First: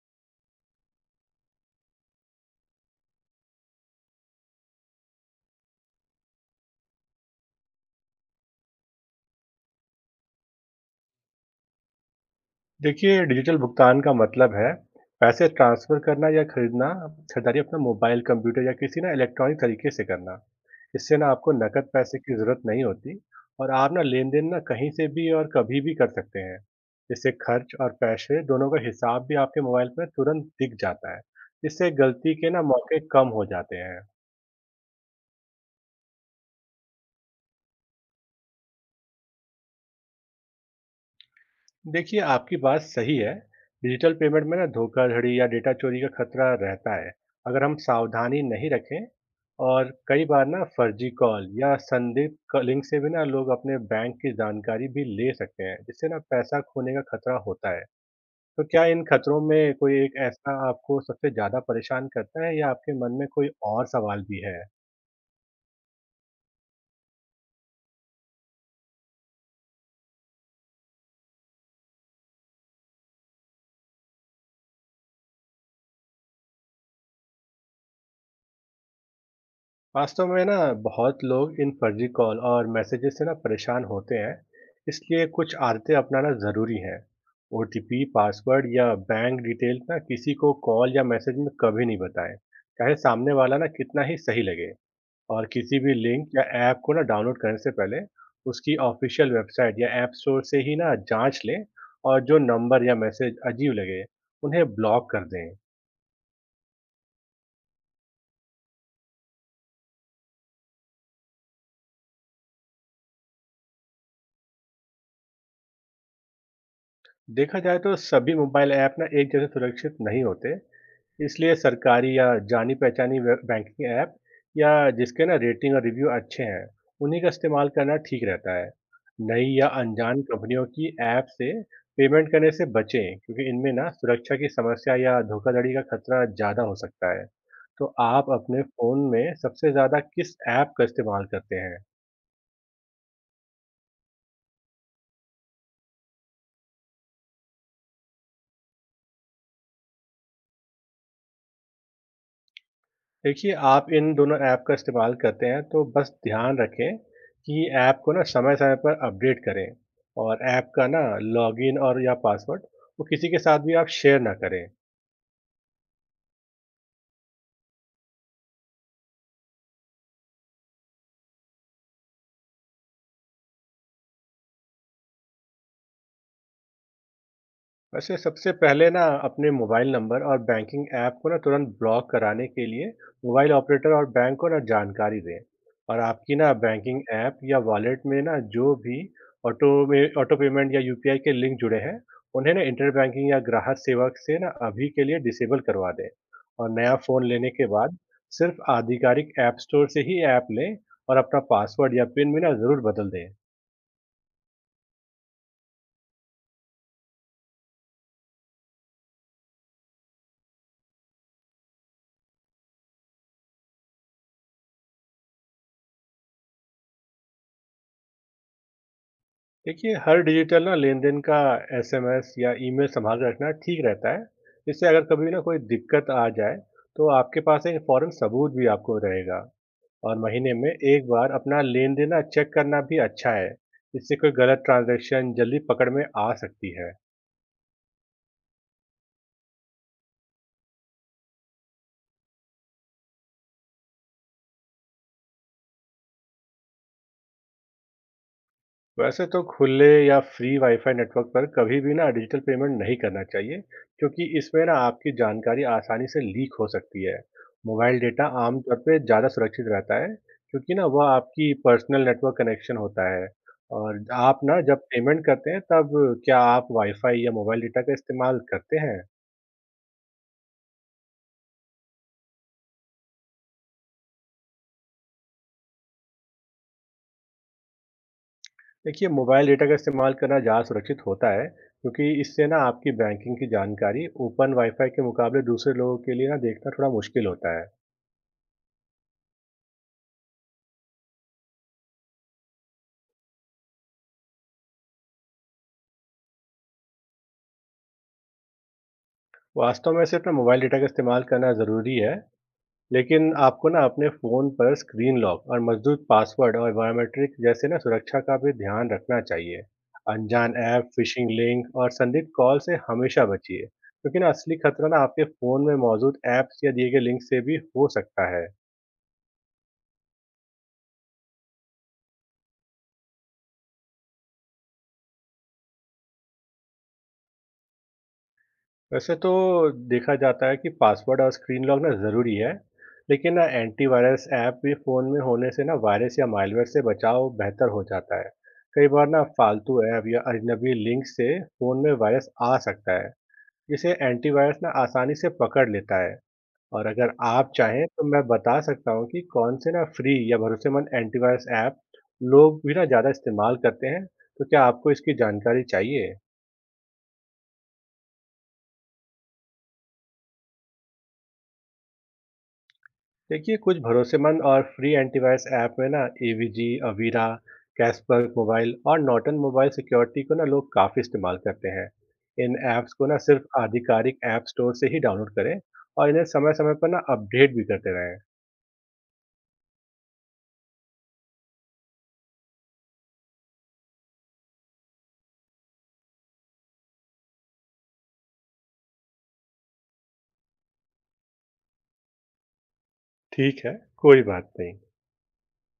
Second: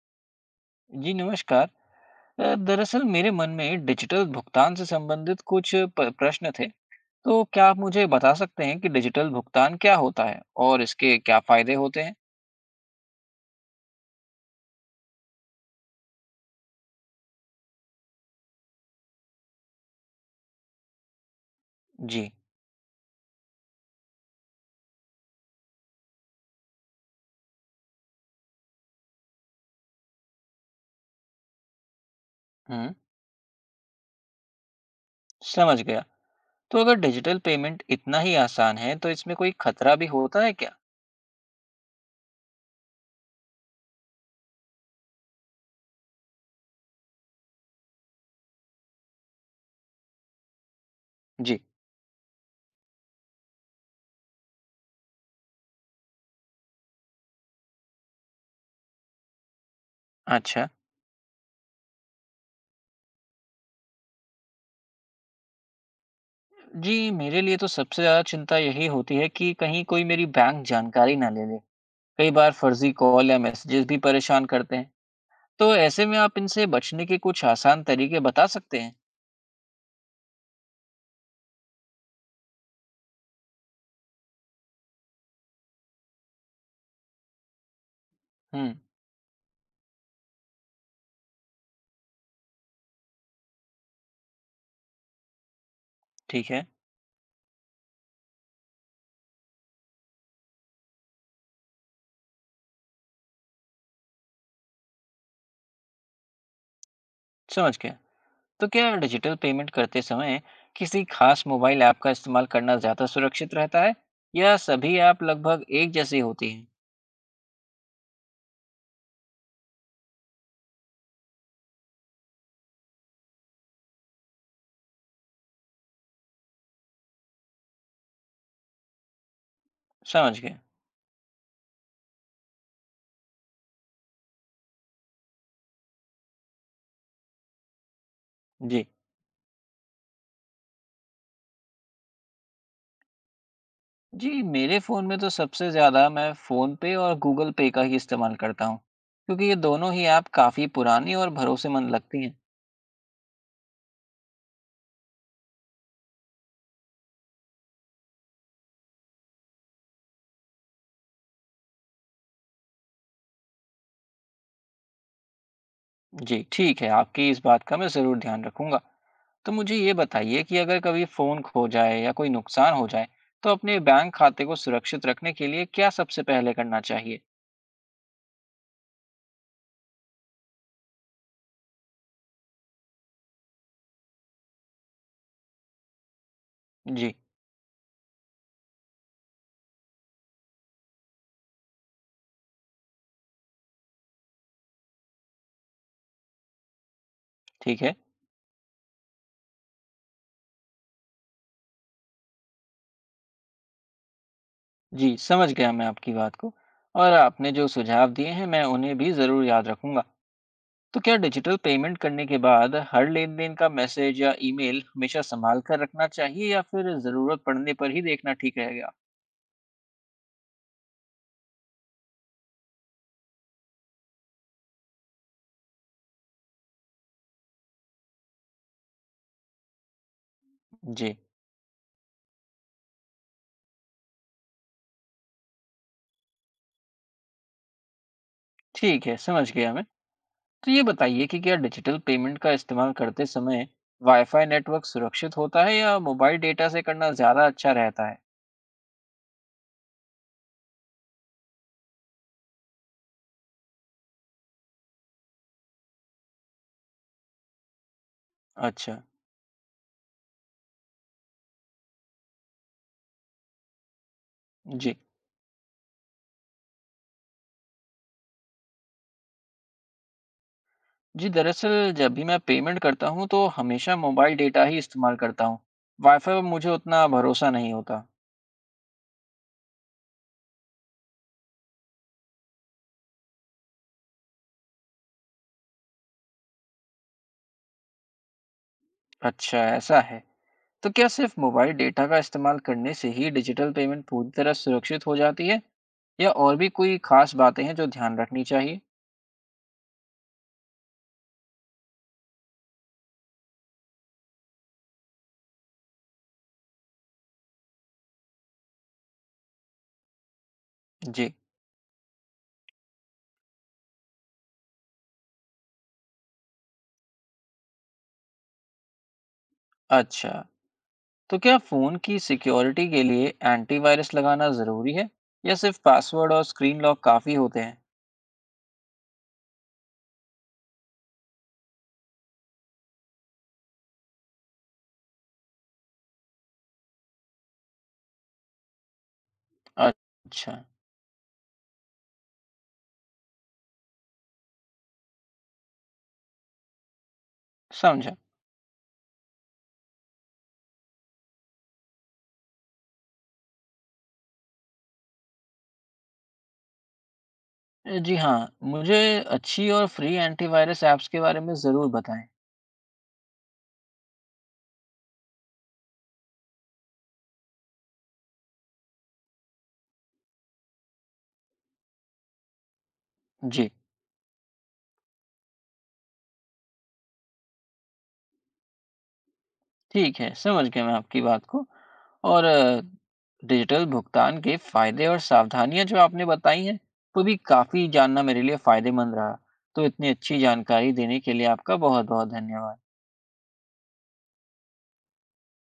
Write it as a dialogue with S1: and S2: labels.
S1: जी नमस्कार। दरअसल मेरे मन में डिजिटल भुगतान से संबंधित कुछ प प्रश्न थे। तो क्या आप मुझे बता सकते हैं कि डिजिटल भुगतान क्या होता है और इसके क्या फ़ायदे होते हैं?
S2: देखिए, डिजिटल भुगतान का मतलब है पैसे ट्रांसफ़र करना या खरीदना खरीदारी अपना मोबाइल, कंप्यूटर या किसी ना इलेक्ट्रॉनिक तरीके से करना। इससे ना आपको नकद पैसे
S1: जी।
S2: की ज़रूरत नहीं होती और आप ना लेन-देन ना कहीं से भी और कभी भी कर सकते हैं। इससे खर्च और पैसे दोनों का हिसाब भी आपके मोबाइल में तुरंत दिख जाता है। इससे गलती के ना
S1: हुँ,
S2: मौके कम हो जाते हैं।
S1: समझ गया। तो अगर डिजिटल पेमेंट इतना ही आसान है तो इसमें कोई खतरा भी होता है क्या?
S2: देखिए, आपकी बात सही है। डिजिटल पेमेंट में ना धोखाधड़ी या डेटा चोरी का खतरा रहता है, अगर हम सावधानी नहीं रखें। और कई बार ना फर्जी कॉल
S1: जी,
S2: या संदिग्ध क लिंक से भी ना लोग अपने बैंक की जानकारी भी ले सकते हैं, जिससे ना पैसा खोने का खतरा होता है। तो क्या इन खतरों में कोई एक ऐसा
S1: अच्छा।
S2: आपको सबसे ज़्यादा परेशान करता है या आपके मन में कोई और सवाल भी है?
S1: जी, मेरे लिए तो सबसे ज़्यादा चिंता यही होती है कि कहीं कोई मेरी बैंक जानकारी ना ले ले। कई बार फर्ज़ी कॉल या मैसेजेस भी परेशान करते हैं। तो ऐसे में आप इनसे बचने के कुछ आसान तरीके बता सकते हैं।
S2: वास्तव में ना बहुत लोग इन फर्जी कॉल और मैसेजेस से ना परेशान होते हैं, इसलिए कुछ आदतें अपनाना ज़रूरी है। ओटीपी पासवर्ड
S1: हम्म।
S2: या बैंक डिटेल ना किसी को कॉल या मैसेज में कभी नहीं बताएं, चाहे सामने वाला ना कितना ही सही लगे। और किसी भी लिंक या
S1: ठीक है,
S2: ऐप को ना डाउनलोड करने से पहले उसकी ऑफिशियल वेबसाइट या ऐप स्टोर से ही ना जांच लें, और जो नंबर या मैसेज अजीब लगे उन्हें ब्लॉक कर दें।
S1: समझ गया। तो क्या डिजिटल पेमेंट करते समय किसी खास मोबाइल ऐप का इस्तेमाल करना ज़्यादा सुरक्षित रहता है या सभी ऐप लगभग एक जैसी होती हैं।
S2: देखा जाए तो सभी मोबाइल ऐप ना एक जैसे सुरक्षित नहीं होते। इसलिए सरकारी या जानी पहचानी बैंकिंग ऐप या जिसके ना रेटिंग और रिव्यू अच्छे हैं, उन्हीं का इस्तेमाल करना ठीक रहता है। नई या अनजान
S1: समझ गया।
S2: कंपनियों की ऐप से पेमेंट करने से बचें, क्योंकि इनमें ना सुरक्षा की समस्या या धोखाधड़ी का खतरा ज़्यादा हो सकता है। तो आप अपने
S1: जी,
S2: फ़ोन में सबसे ज़्यादा किस ऐप का इस्तेमाल करते हैं?
S1: जी मेरे फ़ोन में तो सबसे ज़्यादा मैं फ़ोन पे और गूगल पे का ही इस्तेमाल करता हूँ क्योंकि ये दोनों ही ऐप काफ़ी पुरानी और भरोसेमंद लगती हैं।
S2: देखिए, आप इन दोनों ऐप का इस्तेमाल करते हैं, तो बस ध्यान रखें कि ऐप को ना समय-समय पर अपडेट करें, और ऐप का ना लॉगिन और या पासवर्ड वो किसी के साथ भी आप शेयर ना करें।
S1: जी ठीक है, आपकी इस बात का मैं ज़रूर ध्यान रखूंगा। तो मुझे ये बताइए कि अगर कभी फ़ोन खो जाए या कोई नुकसान हो जाए तो अपने बैंक खाते को सुरक्षित रखने के लिए क्या सबसे पहले करना चाहिए।
S2: वैसे सबसे पहले ना अपने मोबाइल नंबर और बैंकिंग ऐप को ना तुरंत ब्लॉक कराने के लिए मोबाइल ऑपरेटर और बैंक को ना जानकारी दें। और आपकी ना बैंकिंग
S1: जी।
S2: ऐप या वॉलेट में ना जो भी ऑटो पेमेंट या यूपीआई के लिंक जुड़े हैं, उन्हें ना इंटर बैंकिंग या ग्राहक सेवक से ना अभी के लिए डिसेबल करवा दें। और नया फ़ोन लेने के
S1: ठीक है।
S2: बाद सिर्फ आधिकारिक ऐप स्टोर से ही ऐप लें, और अपना पासवर्ड या पिन भी ना ज़रूर बदल दें।
S1: जी समझ गया मैं आपकी बात को, और आपने जो सुझाव दिए हैं मैं उन्हें भी ज़रूर याद रखूंगा। तो क्या डिजिटल पेमेंट करने के बाद हर लेन देन का मैसेज या ईमेल हमेशा संभाल कर रखना चाहिए या फिर ज़रूरत पड़ने पर ही देखना ठीक रहेगा?
S2: देखिए, हर डिजिटल ना लेन-देन का एसएमएस या ईमेल सँभाल के रखना ठीक रहता है। इससे अगर कभी ना कोई दिक्कत आ जाए, तो आपके पास एक फ़ौरन सबूत भी आपको रहेगा। और महीने में एक
S1: जी।
S2: बार अपना लेन-देन ना चेक करना भी अच्छा है। इससे कोई गलत ट्रांज़ैक्शन जल्दी पकड़ में आ सकती है।
S1: ठीक है, समझ गया मैं। तो ये बताइए कि क्या डिजिटल पेमेंट का इस्तेमाल करते समय वाईफाई नेटवर्क सुरक्षित होता है या मोबाइल डेटा से करना ज़्यादा अच्छा रहता है?
S2: वैसे तो खुले या फ्री वाईफाई नेटवर्क पर कभी भी ना डिजिटल पेमेंट नहीं करना चाहिए, क्योंकि इसमें ना आपकी जानकारी आसानी से लीक हो सकती है। मोबाइल डेटा आमतौर
S1: अच्छा।
S2: पे ज़्यादा सुरक्षित रहता है, क्योंकि ना वह आपकी पर्सनल नेटवर्क कनेक्शन होता है। और आप ना जब
S1: जी।
S2: पेमेंट करते हैं तब क्या आप वाईफाई या मोबाइल डेटा का इस्तेमाल करते हैं?
S1: जी, दरअसल जब भी मैं पेमेंट करता हूँ तो हमेशा मोबाइल डेटा ही इस्तेमाल करता हूँ। वाईफाई पर मुझे उतना भरोसा नहीं होता।
S2: देखिए, मोबाइल डेटा का इस्तेमाल करना ज़्यादा सुरक्षित होता है, क्योंकि इससे ना आपकी बैंकिंग की जानकारी ओपन वाईफाई के मुकाबले दूसरे लोगों के लिए ना देखना थोड़ा मुश्किल होता है।
S1: अच्छा, ऐसा है। तो क्या सिर्फ मोबाइल डेटा का इस्तेमाल करने से ही डिजिटल पेमेंट पूरी तरह सुरक्षित हो जाती है? या और भी कोई खास बातें हैं जो ध्यान रखनी चाहिए?
S2: वास्तव में सिर्फ ना मोबाइल डेटा का इस्तेमाल करना ज़रूरी है, लेकिन आपको ना अपने फ़ोन पर स्क्रीन लॉक और मजबूत पासवर्ड और बायोमेट्रिक जैसे ना सुरक्षा का भी ध्यान रखना चाहिए। अनजान ऐप, फ़िशिंग
S1: जी,
S2: लिंक और संदिग्ध कॉल से हमेशा बचिए, क्योंकि ना असली खतरा ना आपके फ़ोन में मौजूद ऐप्स या दिए गए लिंक से भी हो सकता है।
S1: अच्छा। तो क्या फोन की सिक्योरिटी के लिए एंटीवायरस लगाना जरूरी है या सिर्फ पासवर्ड और स्क्रीन लॉक काफी होते हैं?
S2: वैसे तो देखा जाता है कि पासवर्ड और स्क्रीन लॉक ना ज़रूरी है, लेकिन ना एंटीवायरस ऐप भी फ़ोन में होने से ना वायरस या मालवेयर से बचाव बेहतर हो जाता है। कई बार ना फालतू ऐप या
S1: अच्छा।
S2: अजनबी लिंक से फ़ोन में वायरस आ सकता है, जिसे एंटीवायरस ना आसानी से पकड़ लेता है। और अगर आप चाहें तो
S1: समझा।
S2: मैं बता सकता हूँ कि कौन से ना फ्री या भरोसेमंद एंटीवायरस ऐप लोग भी ना ज़्यादा इस्तेमाल करते हैं, तो क्या आपको इसकी जानकारी चाहिए?
S1: जी हाँ, मुझे अच्छी और फ्री एंटीवायरस ऐप्स के बारे में जरूर बताएं।
S2: देखिए, कुछ भरोसेमंद और फ्री एंटीवायरस ऐप में ना एवीजी, अवीरा, कैशबर्ग मोबाइल और नॉर्टन मोबाइल सिक्योरिटी को ना लोग काफ़ी इस्तेमाल करते हैं। इन ऐप्स को ना सिर्फ
S1: जी
S2: आधिकारिक ऐप स्टोर से ही डाउनलोड करें, और इन्हें समय समय पर ना अपडेट भी करते रहें।
S1: ठीक है, समझ गया मैं आपकी बात को। और डिजिटल भुगतान के फायदे और सावधानियां जो आपने बताई हैं वो भी काफी जानना मेरे लिए फायदेमंद रहा। तो इतनी अच्छी जानकारी देने के लिए आपका बहुत बहुत धन्यवाद।
S2: ठीक है, कोई बात नहीं।